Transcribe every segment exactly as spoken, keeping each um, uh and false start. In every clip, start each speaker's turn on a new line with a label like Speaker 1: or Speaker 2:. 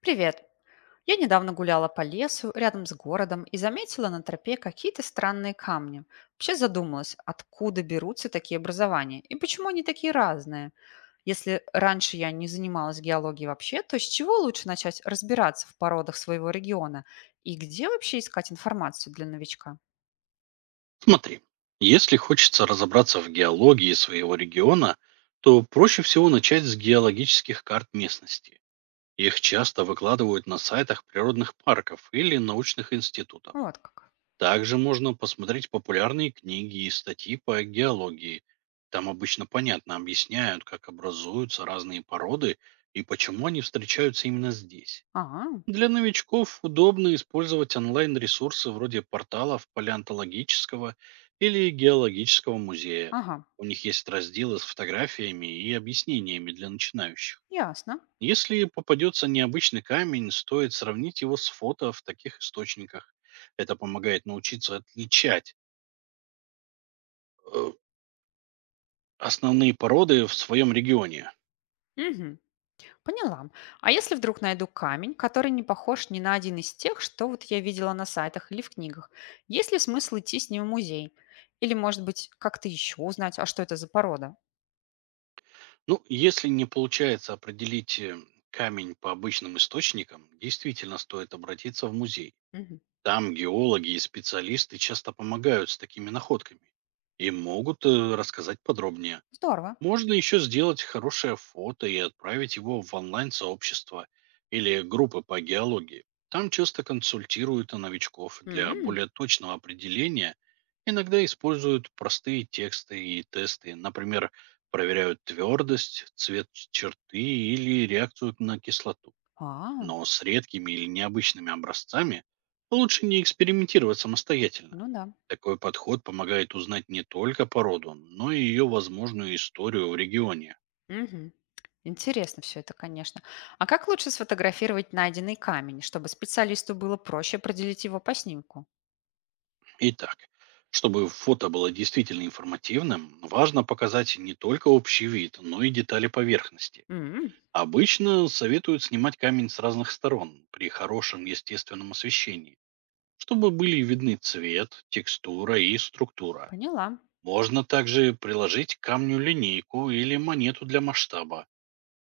Speaker 1: Привет. Я недавно гуляла по лесу рядом с городом и заметила на тропе какие-то странные камни. Вообще задумалась, откуда берутся такие образования и почему они такие разные. Если раньше я не занималась геологией вообще, то с чего лучше начать разбираться в породах своего региона и где вообще искать информацию для новичка?
Speaker 2: Смотри, если хочется разобраться в геологии своего региона, то проще всего начать с геологических карт местности. Их часто выкладывают на сайтах природных парков или научных институтов.
Speaker 1: Ну вот как.
Speaker 2: Также можно посмотреть популярные книги и статьи по геологии. Там обычно понятно объясняют, как образуются разные породы и почему они встречаются именно здесь.
Speaker 1: Ага,
Speaker 2: Для новичков удобно использовать онлайн-ресурсы вроде порталов палеонтологического или геологического музея.
Speaker 1: ага,
Speaker 2: У них есть разделы с фотографиями и объяснениями для начинающих.
Speaker 1: ясно.
Speaker 2: Если попадется необычный камень, стоит сравнить его с фото в таких источниках. Это помогает научиться отличать э, основные породы в своем регионе.
Speaker 1: Мгм. Поняла. А если вдруг найду камень, который не похож ни на один из тех, что вот я видела на сайтах или в книгах, есть ли смысл идти с ним в музей? Или, может быть, как-то еще узнать, а что это за порода?
Speaker 2: Ну, если не получается определить э, камень по обычным источникам, действительно стоит обратиться в музей.
Speaker 1: Мгм.
Speaker 2: Там геологи и специалисты часто помогают с такими находками и могут э, рассказать подробнее.
Speaker 1: Здорово.
Speaker 2: Можно еще сделать хорошее фото и отправить его в онлайн-сообщество или группы по геологии. Там часто консультируют новичков для
Speaker 1: М,
Speaker 2: более точного определения. Иногда используют простые тексты и тесты. Например, проверяют твердость, цвет черты или реакцию на кислоту.
Speaker 1: а,
Speaker 2: Но с редкими или необычными образцами лучше не экспериментировать самостоятельно.
Speaker 1: ну да.
Speaker 2: Такой подход помогает узнать не только породу, но и ее возможную историю в регионе.
Speaker 1: Мгм. Интересно все это, конечно. А как лучше сфотографировать найденный камень, чтобы специалисту было проще определить его по снимку?
Speaker 2: Итак, чтобы фото было действительно информативным, важно показать не только общий вид, но и детали поверхности.
Speaker 1: М,
Speaker 2: Обычно советуют снимать камень с разных сторон при хорошем естественном освещении, чтобы были видны цвет, текстура и структура.
Speaker 1: поняла.
Speaker 2: Можно также приложить к камню линейку или монету для масштаба.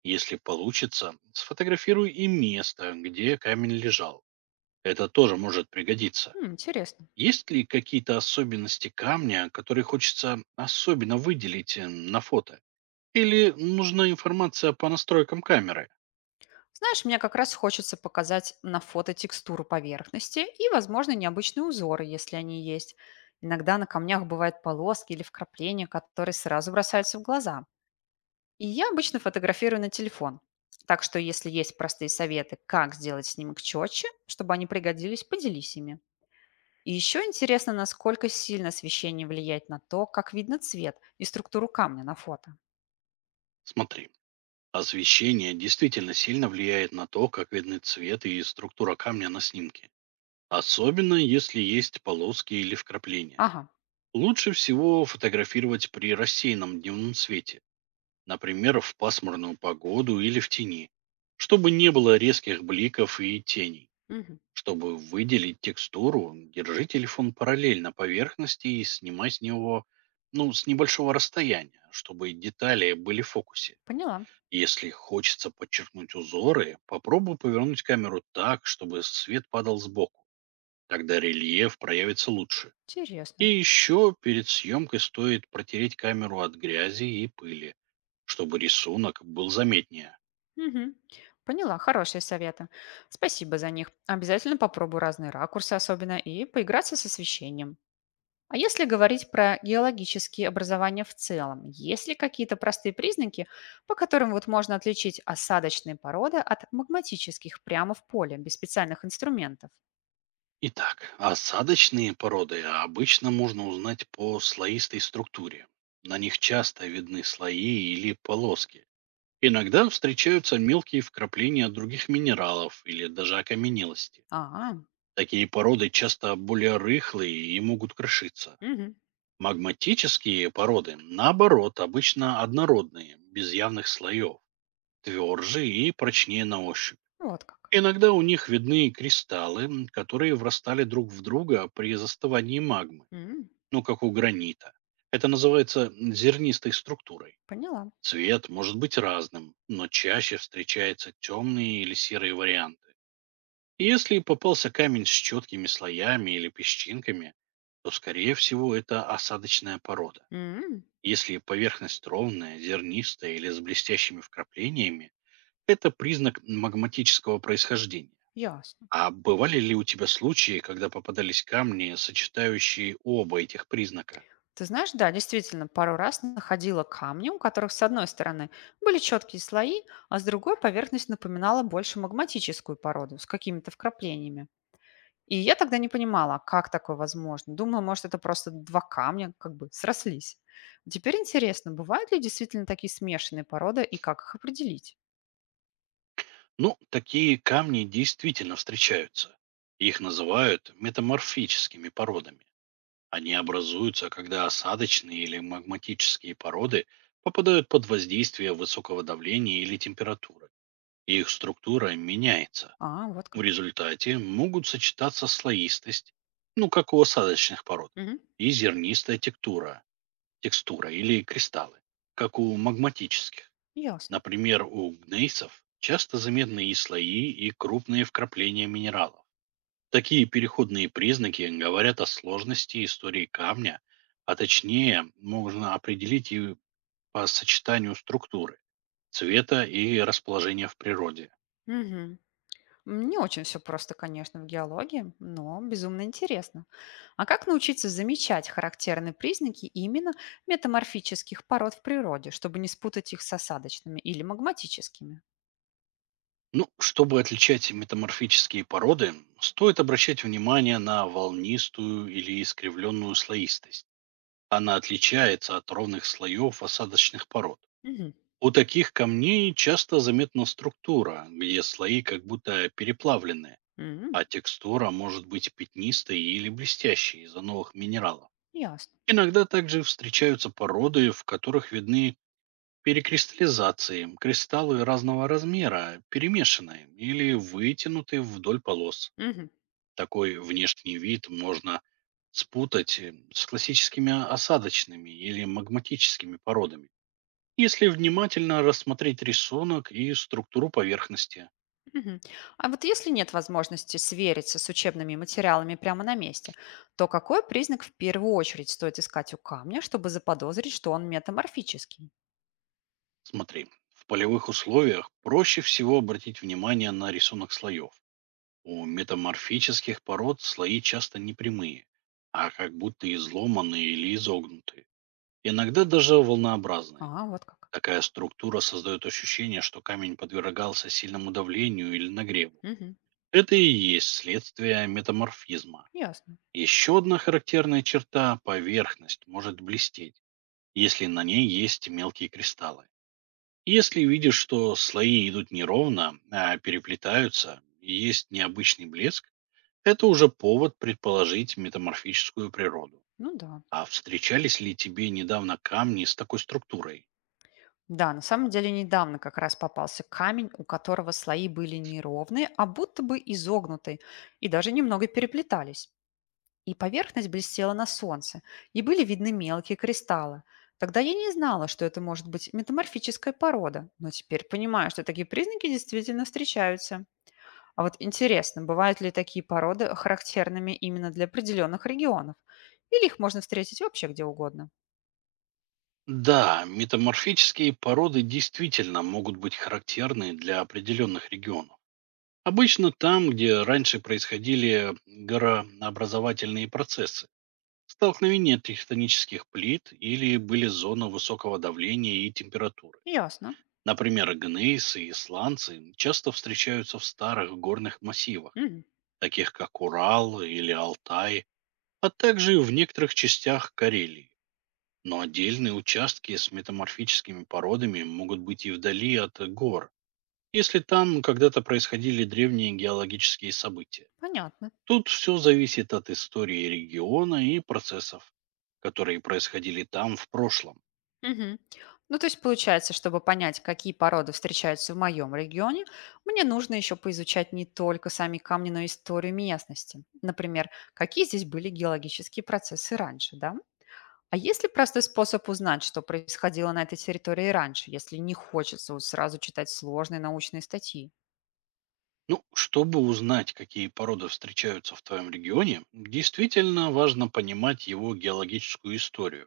Speaker 2: Если получится, сфотографируй и место, где камень лежал. Это тоже может пригодиться.
Speaker 1: М, интересно.
Speaker 2: Есть ли какие-то особенности камня, которые хочется особенно выделить э, на фото? Или нужна информация по настройкам камеры?
Speaker 1: Знаешь, мне как раз хочется показать на фото текстуру поверхности и, возможно, необычные узоры, если они есть. Иногда на камнях бывают полоски или вкрапления, которые сразу бросаются в глаза. И я обычно фотографирую на телефон. Так что, если есть простые советы, как сделать снимок четче, чтобы они пригодились, поделись ими. И еще интересно, насколько сильно освещение влияет на то, как видно цвет и структуру камня на фото.
Speaker 2: Смотри, освещение действительно сильно влияет на то, как видны цвет и структура камня на снимке. Особенно, если есть полоски или вкрапления.
Speaker 1: Ага,
Speaker 2: Лучше всего фотографировать при рассеянном дневном свете, например, в пасмурную погоду или в тени, чтобы не было резких бликов и теней.
Speaker 1: мгм,
Speaker 2: Чтобы выделить текстуру, держи телефон параллельно поверхности и снимай с него ну, с небольшого расстояния, чтобы детали были в фокусе.
Speaker 1: поняла.
Speaker 2: Если хочется подчеркнуть узоры, попробуй повернуть камеру так, чтобы свет падал сбоку. Тогда рельеф проявится лучше. И
Speaker 1: Интересно.
Speaker 2: еще перед съемкой стоит протереть камеру от грязи и пыли, чтобы рисунок был заметнее.
Speaker 1: Мгм. Поняла, хорошие советы. Спасибо за них. Обязательно попробую разные ракурсы особенно и поиграться с освещением. А если говорить про геологические образования в целом, есть ли какие-то простые признаки, по которым вот можно отличить осадочные породы от магматических прямо в поле, без специальных инструментов?
Speaker 2: Итак, осадочные породы обычно можно узнать по слоистой структуре. На них часто видны слои или полоски. Иногда встречаются мелкие вкрапления других минералов или даже окаменелости.
Speaker 1: А,
Speaker 2: Такие породы часто более рыхлые и могут крошиться.
Speaker 1: мгм.
Speaker 2: Магматические породы, наоборот, обычно однородные, без явных слоев, тверже и прочнее на ощупь.
Speaker 1: Вот как.
Speaker 2: Иногда у них видны кристаллы, м, которые врастали друг в друга при застывании магмы,
Speaker 1: М,
Speaker 2: ну как у гранита. Это называется м, зернистой структурой.
Speaker 1: поняла.
Speaker 2: Цвет может быть разным, но чаще встречаются темные или серые варианты. Если попался камень с четкими слоями или песчинками, то, скорее всего, это осадочная порода.
Speaker 1: М,
Speaker 2: Если поверхность ровная, зернистая или с блестящими вкраплениями, это признак магматического происхождения.
Speaker 1: ясно.
Speaker 2: А бывали ли у тебя случаи, когда попадались камни, сочетающие оба этих признака?
Speaker 1: Ты знаешь, да, действительно, пару раз находила камни, у которых с одной стороны были четкие слои, а с другой поверхность напоминала больше магматическую породу с какими-то вкраплениями. И я тогда не понимала, а как такое возможно. Думала, может, это просто два камня как бы срослись. Теперь интересно, бывают ли действительно такие смешанные породы и как их определить?
Speaker 2: Ну, такие камни действительно встречаются. Их называют метаморфическими породами. Они образуются, когда осадочные или магматические породы попадают под воздействие высокого давления или температуры, и их структура меняется.
Speaker 1: А, вот
Speaker 2: В
Speaker 1: как.
Speaker 2: результате могут сочетаться слоистость, ну как у осадочных пород,
Speaker 1: Мгм.
Speaker 2: и зернистая текстура, текстура или кристаллы, как у магматических.
Speaker 1: Ясно.
Speaker 2: Например, у гнейсов часто заметны и слои, и крупные вкрапления минералов. Такие переходные признаки говорят о сложности истории камня, а точнее можно определить и по сочетанию структуры, цвета и расположения в природе.
Speaker 1: Мгм. М, не очень все просто, конечно, в геологии, но безумно интересно. А как научиться замечать характерные признаки именно метаморфических пород в природе, чтобы не спутать их с осадочными или магматическими?
Speaker 2: Ну, чтобы отличать метаморфические породы, стоит обращать внимание на волнистую или искривленную слоистость. Она отличается от ровных слоев осадочных пород.
Speaker 1: Мгм.
Speaker 2: У таких камней часто заметна структура, где слои как будто переплавлены,
Speaker 1: М,
Speaker 2: а текстура может быть пятнистой или блестящей из-за новых минералов.
Speaker 1: ясно.
Speaker 2: Иногда также встречаются породы, в которых видны перекристаллизации, кристаллы разного размера, перемешанные или вытянутые вдоль полос.
Speaker 1: Мгм.
Speaker 2: Такой внешний вид можно спутать э, с классическими осадочными или магматическими породами, если внимательно рассмотреть рисунок и структуру поверхности.
Speaker 1: Мгм. А вот если нет возможности свериться с учебными материалами прямо на месте, то какой признак в первую очередь стоит искать у камня, чтобы заподозрить, что он метаморфический?
Speaker 2: Смотри, в полевых условиях проще всего обратить внимание на рисунок слоев. У метаморфических пород слои часто непрямые, а как будто изломанные или изогнутые. Иногда даже волнообразные.
Speaker 1: А, вот как.
Speaker 2: Такая структура создает ощущение, что камень подвергался сильному давлению или нагреву.
Speaker 1: Мгм.
Speaker 2: Это и есть следствие метаморфизма.
Speaker 1: Ясно.
Speaker 2: Еще одна характерная черта — поверхность может блестеть, если на ней есть мелкие кристаллы. Если видишь, что слои идут неровно, а переплетаются, и есть необычный блеск, это уже повод предположить метаморфическую природу.
Speaker 1: Ну да.
Speaker 2: А встречались ли тебе недавно камни с такой структурой?
Speaker 1: Да, на самом деле недавно как раз попался камень, у которого слои были не ровные, а будто бы изогнуты и даже немного переплетались. И поверхность блестела на солнце, и были видны мелкие кристаллы. Тогда я не знала, что это может быть метаморфическая порода, но теперь понимаю, что такие признаки действительно встречаются. А вот интересно, бывают ли такие породы характерными именно для определенных регионов? Или их можно встретить вообще где угодно?
Speaker 2: Да, метаморфические породы действительно могут быть характерны для определенных регионов. Обычно там, где раньше происходили горообразовательные процессы, столкновение тектонических плит или были зоны высокого давления и температуры.
Speaker 1: Ясно.
Speaker 2: Например, гнейсы и сланцы часто встречаются в старых горных массивах,
Speaker 1: Мгм.
Speaker 2: таких как Урал или Алтай, а также в некоторых частях Карелии. Но отдельные участки с метаморфическими породами могут быть и вдали от гор, если там когда-то происходили древние геологические события.
Speaker 1: Понятно.
Speaker 2: Тут все зависит от истории региона и процессов, которые происходили там в прошлом.
Speaker 1: Мгм. Ну, то есть получается, чтобы понять, какие породы встречаются в моем регионе, мне нужно еще поизучать не только сами камни, но и историю местности. Например, какие здесь были геологические процессы раньше, да? А есть ли простой способ узнать, что происходило на этой территории раньше, если не хочется вот сразу читать сложные научные статьи?
Speaker 2: Ну, чтобы узнать, какие породы встречаются в твоем регионе, действительно важно понимать его геологическую историю.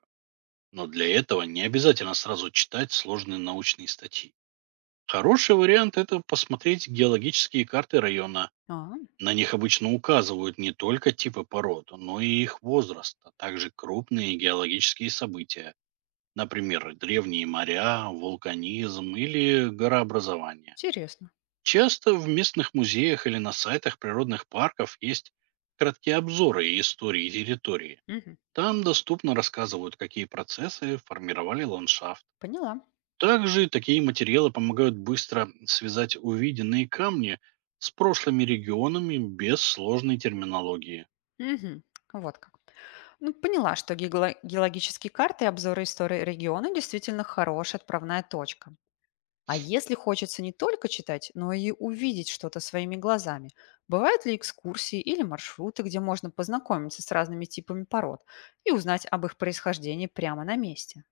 Speaker 2: Но для этого не обязательно сразу читать сложные научные статьи. Хороший вариант — это посмотреть геологические карты района.
Speaker 1: А,
Speaker 2: На них обычно указывают не только типы пород, но и их возраст, а также крупные геологические события, например, древние моря, вулканизм или горообразование.
Speaker 1: интересно.
Speaker 2: Часто в местных музеях или на сайтах природных парков есть краткие обзоры истории территории.
Speaker 1: Мгм.
Speaker 2: Там доступно рассказывают, какие процессы формировали ландшафт.
Speaker 1: Поняла.
Speaker 2: Также такие материалы помогают быстро связать увиденные камни с прошлыми регионами без сложной терминологии.
Speaker 1: Мгм. Вот как. Ну, поняла, что геоло- геологические карты и обзоры истории региона действительно хорошая отправная точка. А если хочется не только читать, но и увидеть что-то своими глазами, бывают ли экскурсии или маршруты, где можно познакомиться с разными типами пород и узнать об их происхождении прямо на месте?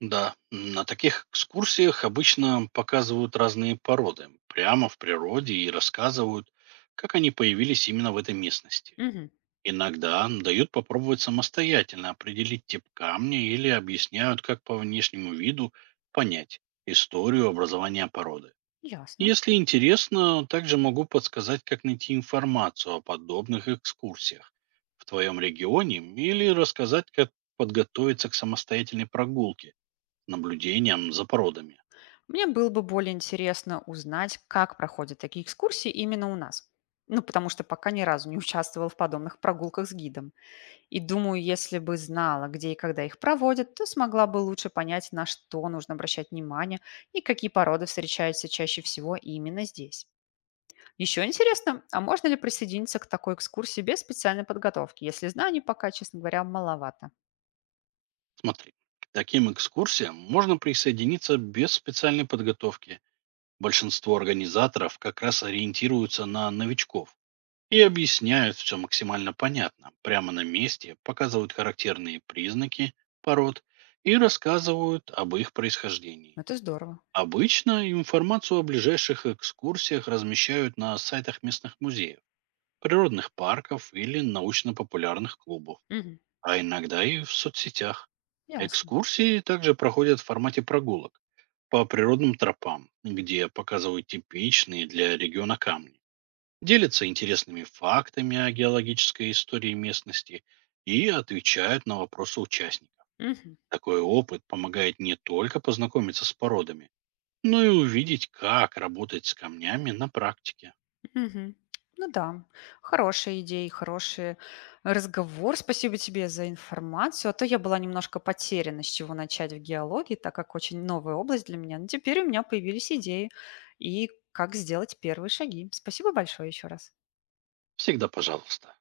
Speaker 2: Да, на таких экскурсиях обычно показывают разные породы прямо в природе и рассказывают, как они появились именно в этой местности.
Speaker 1: Мгм,
Speaker 2: Иногда дают попробовать самостоятельно определить тип камня или объясняют, как по внешнему виду понять историю образования породы.
Speaker 1: ясно.
Speaker 2: Если интересно, также могу подсказать, как найти информацию о подобных экскурсиях в твоем регионе или рассказать, как подготовиться к самостоятельной прогулке, наблюдениям за породами.
Speaker 1: Мне было бы более интересно узнать, как проходят такие экскурсии именно у нас. Ну, потому что пока ни разу не участвовал в подобных прогулках с гидом. И думаю, если бы знала, где и когда их проводят, то смогла бы лучше понять, на что нужно обращать внимание и какие породы встречаются чаще всего именно здесь. Еще интересно, а можно ли присоединиться к такой экскурсии без специальной подготовки, если знаний пока, честно говоря, маловато?
Speaker 2: Смотри, к таким экскурсиям можно присоединиться без специальной подготовки. Большинство организаторов как раз ориентируются на новичков и объясняют все максимально понятно. Прямо на месте показывают характерные признаки пород и рассказывают об их происхождении.
Speaker 1: Это здорово.
Speaker 2: Обычно информацию о ближайших экскурсиях размещают на сайтах местных музеев, природных парков или научно-популярных клубов,
Speaker 1: Мгм.
Speaker 2: а иногда и в соцсетях.
Speaker 1: Ясно.
Speaker 2: Экскурсии также проходят в формате прогулок по природным тропам, где показывают типичные для региона камни, делятся интересными фактами о геологической истории местности и отвечают на вопросы участников.
Speaker 1: Мгм.
Speaker 2: Такой опыт помогает не только познакомиться с породами, ну и увидеть, как работать с камнями на практике.
Speaker 1: Мгм. Ну да, хорошие идеи, хороший разговор. Спасибо тебе за информацию. А то я была немножко потеряна, с чего начать в геологии, так как очень новая область для меня. Но теперь у меня появились идеи и как сделать первые шаги. Спасибо большое еще раз.
Speaker 2: Всегда пожалуйста.